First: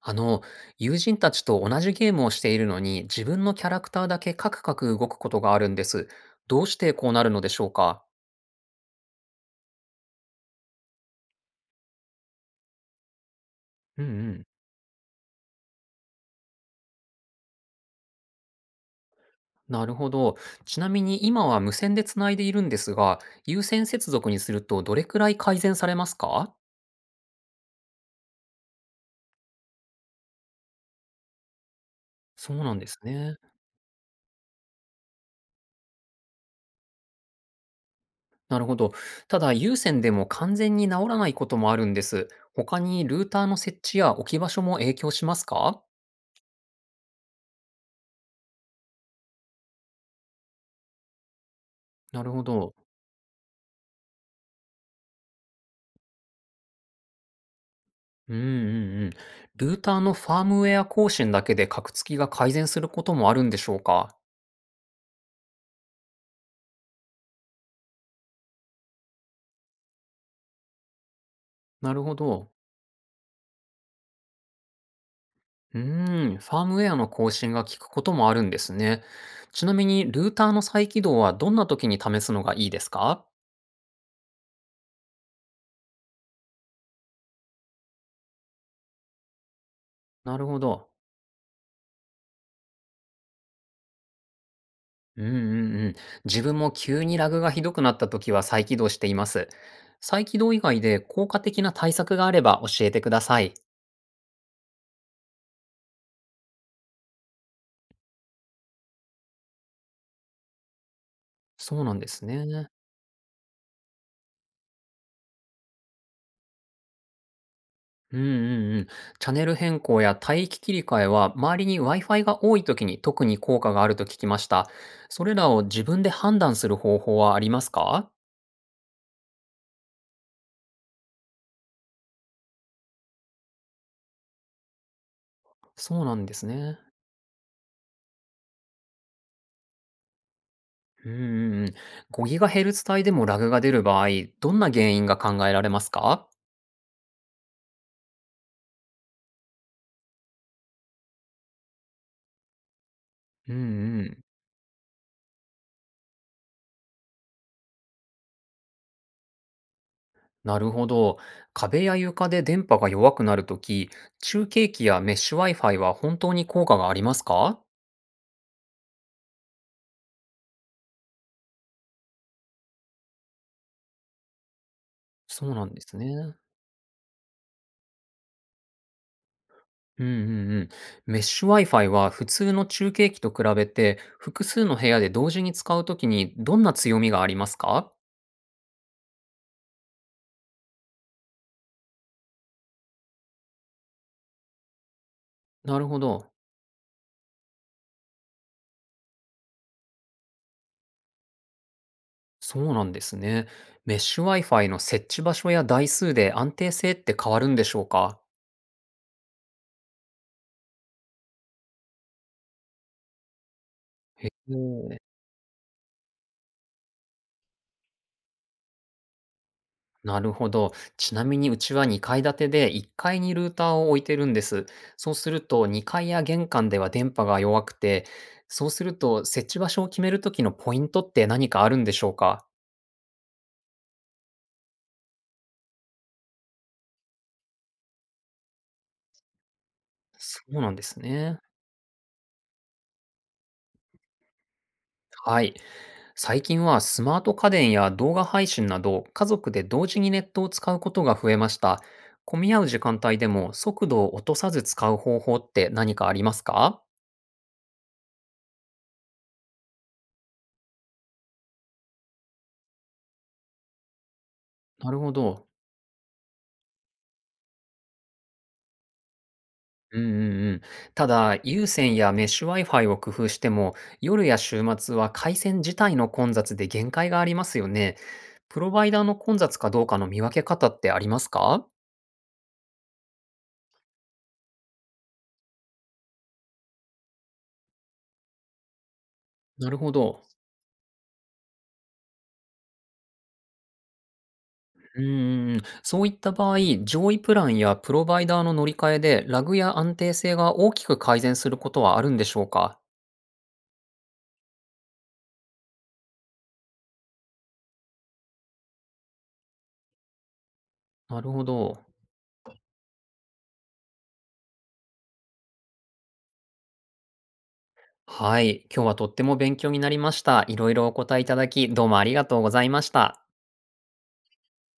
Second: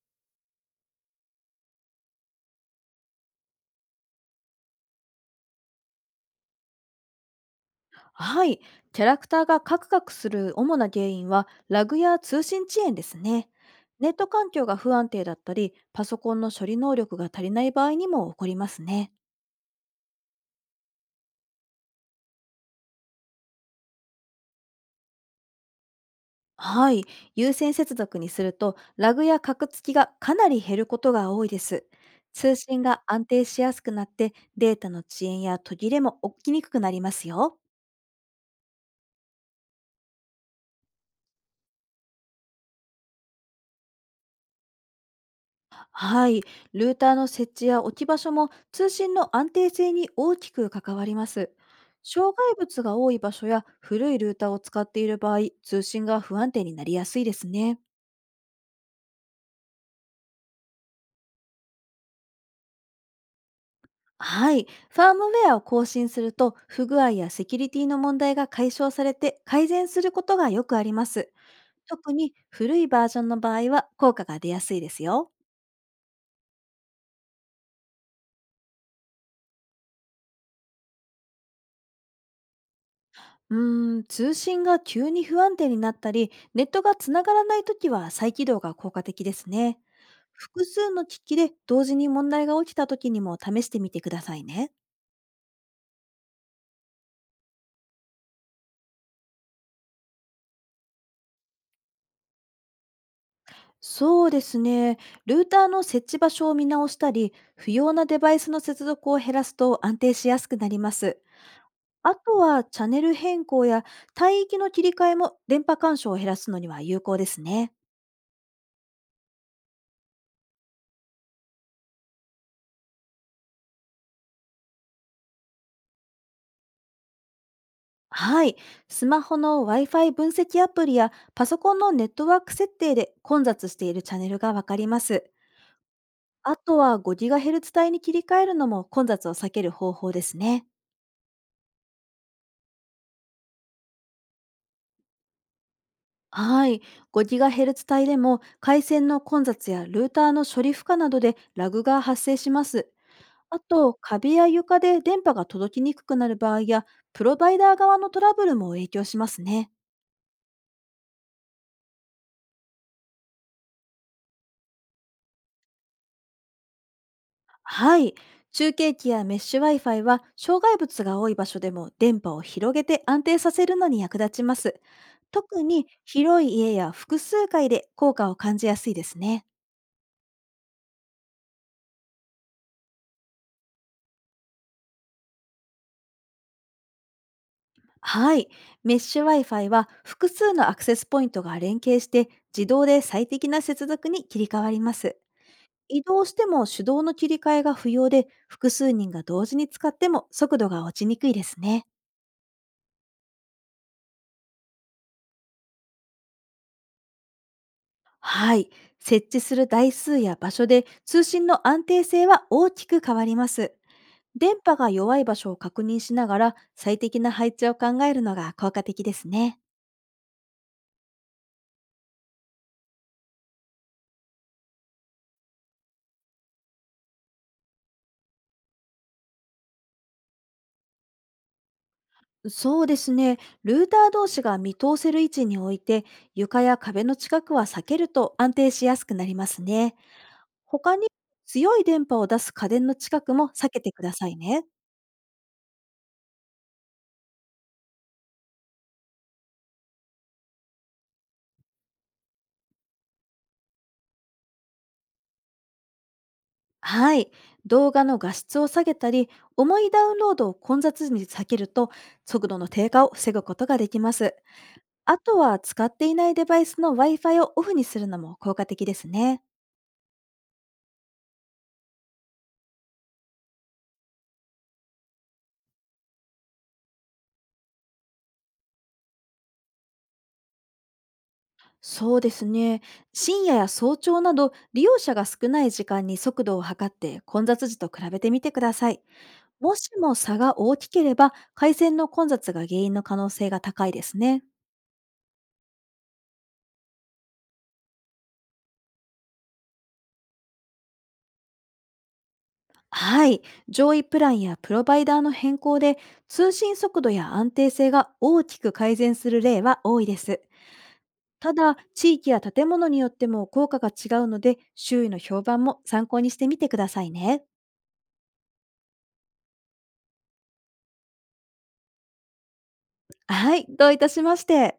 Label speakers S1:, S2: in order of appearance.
S1: あの、友人たちと同じゲームをしているのに、自分のキャラクターだけカクカク動くことがあるんです。どうしてこうなるのでしょうか？
S2: はい、キャラクターがカクカクする主な原因はラグや通信遅延ですね。
S1: うん
S2: ネッ
S1: う
S2: ト
S1: ん。
S2: 環境が不安定だったり、パソコンの処理能力が足りない場合にも起こりますね。
S1: なるほど。ちなみに今は無線でつないでいるんですが、有線接続にするとどれくらい改善されますか？
S2: はい、優先接続にするとラグやカクつきがかなり減ることが多いです。
S1: そ
S2: 通
S1: うなん
S2: 信
S1: です
S2: が安
S1: ね。
S2: 定しやすくなってデータの遅延や途切れも起きにくくなりますよ。
S1: なるほど。ただ、有線でも完全に治らないこともあるんです。他にルーターの設置や置き場所も影響しますか？
S2: はい、ルーターの設置や置き場所も通信の安定性に大きく関わります。
S1: なる
S2: 障
S1: ほ
S2: 害
S1: ど。
S2: 物が多い場所や古いルーターを使っている場合、通信が不安定になりやすいですね。
S1: うんうんうん。ルーターのファームウェア更新だけで、カクつきが改善することもあるんでしょうか？
S2: はい、ファームウェアを更新すると不具合やセキュリティの問題が解消されて改善することがよくあります。
S1: なる
S2: 特
S1: ほ
S2: に
S1: ど。
S2: 古いバージョンの場合は効果が出やすいですよ。
S1: うーん、ファームウェアの更新が効くこともあるんですね。ちなみにルーターの再起動はどんな時に試すのがいいですか？
S2: うーん、通信が急に不安定になったり、ネットがつながらないときは再起動が効果的ですね。
S1: なるほ
S2: 複数
S1: ど。
S2: の機器で同時に問題が起きたときにも試してみてくださいね。
S1: うんうんうん。自分も急にラグがひどくなった時は再起動しています。再起動以外で効果的な対策があれば教えてください。
S2: そうですね。ルーターの設置場所を見直したり、不要なデバイスの接続を減らすと安定しやすくなります。
S1: そうなんで
S2: あ
S1: す
S2: とは、
S1: ね。
S2: チャンネル変更や帯域の切り替えも電波干渉を減らすのには有効ですね。
S1: うんうんうん。チャンネル変更や帯域切り替えは、周りに Wi-Fi が多い時に特に効果があると聞きました。それらを自分で判断する方法はありますか？
S2: はい。スマホの Wi-Fi 分析アプリやパソコンのネットワーク設定で混雑しているチャンネルがわかります。
S1: そうなんです
S2: あと
S1: ね。
S2: は 5GHz 帯に切り替えるのも混雑を避ける方法ですね。
S1: うんうんうん。5GHz 帯でもラグが出る場合、どんな原因が考えられますか？
S2: はい。5GHz 帯でも回線の混雑やルーターの処理負荷などでラグが発生します。
S1: うん
S2: あと、
S1: うん。
S2: 壁や床で電波が届きにくくなる場合や、プロバイダー側のトラブルも影響しますね。
S1: なるほど。壁や床で電波が弱くなるとき、中継機やメッシュ Wi-Fi は本当に効果がありますか？
S2: はい。中継機やメッシュ Wi-Fi は障害物が多い場所でも電波を広げて安定させるのに役立ちます。
S1: そう
S2: 特
S1: なんで
S2: に
S1: すね。
S2: 広い家や複数階で効果を感じやすいですね。
S1: うんうんうん。メッシュ Wi-Fi は普通の中継機と比べて、複数の部屋で同時に使うときにどんな強みがありますか？
S2: はい。メッシュ Wi-Fi は複数のアクセスポイントが連携して自動で最適な接続に切り替わります。
S1: なるほ
S2: 移動
S1: ど。
S2: しても手動の切り替えが不要で複数人が同時に使っても速度が落ちにくいですね。
S1: そうなんですね。メッシュ Wi-Fi の設置場所や台数で安定性って変わるんでしょうか？
S2: はい。設置する台数や場所で通信の安定性は大きく変わります。
S1: へえ。
S2: 電波が弱い場所を確認しながら最適な配置を考えるのが効果的ですね。
S1: なるほど。ちなみにうちは2階建てで1階にルーターを置いてるんです。そうすると2階や玄関では電波が弱くて、そうすると設置場所を決めるときのポイントって何かあるんでしょうか？
S2: そうですね。ルーター同士が見通せる位置に置いて床や壁の近くは避けると安定しやすくなりますね。
S1: そうなんで
S2: 他
S1: す
S2: に
S1: ね。
S2: 強い電波を出す家電の近くも避けてくださいね。
S1: はい。最近はスマート家電や動画配信など、家族で同時にネットを使うことが増えました。混み合う時間帯でも速度を落とさず使う方法って何かありますか？
S2: はい。動画の画質を下げたり、重いダウンロードを混雑時に避けると、速度の低下を防ぐことができます。
S1: なるほ
S2: あと
S1: ど。
S2: は、使っていないデバイスの Wi-Fi をオフにするのも効果的ですね。
S1: うんうんうん。ただ、有線やメッシュ Wi-Fi を工夫しても、夜や週末は回線自体の混雑で限界がありますよね。プロバイダーの混雑かどうかの見分け方ってありますか？
S2: そうですね。深夜や早朝など、利用者が少ない時間に速度を測って混雑時と比べてみてください。
S1: な
S2: も
S1: る
S2: し
S1: ほ
S2: も
S1: ど。
S2: 差が大きければ、回線の混雑が原因の可能性が高いですね。
S1: うんん。そういった場合、上位プランやプロバイダーの乗り換えで、ラグや安定性が大きく改善することはあるんでしょうか？
S2: はい、上位プランやプロバイダーの変更で通信速度や安定性が大きく改善する例は多いです。
S1: なるほ
S2: ただ、
S1: ど。
S2: 地域や建物によっても効果が違うので、周囲の評判も参考にしてみてくださいね。
S1: はい。今日はとっても勉強になりました。いろいろお答えいただき、どうもありがとうございました。
S2: はい、どういたしまして。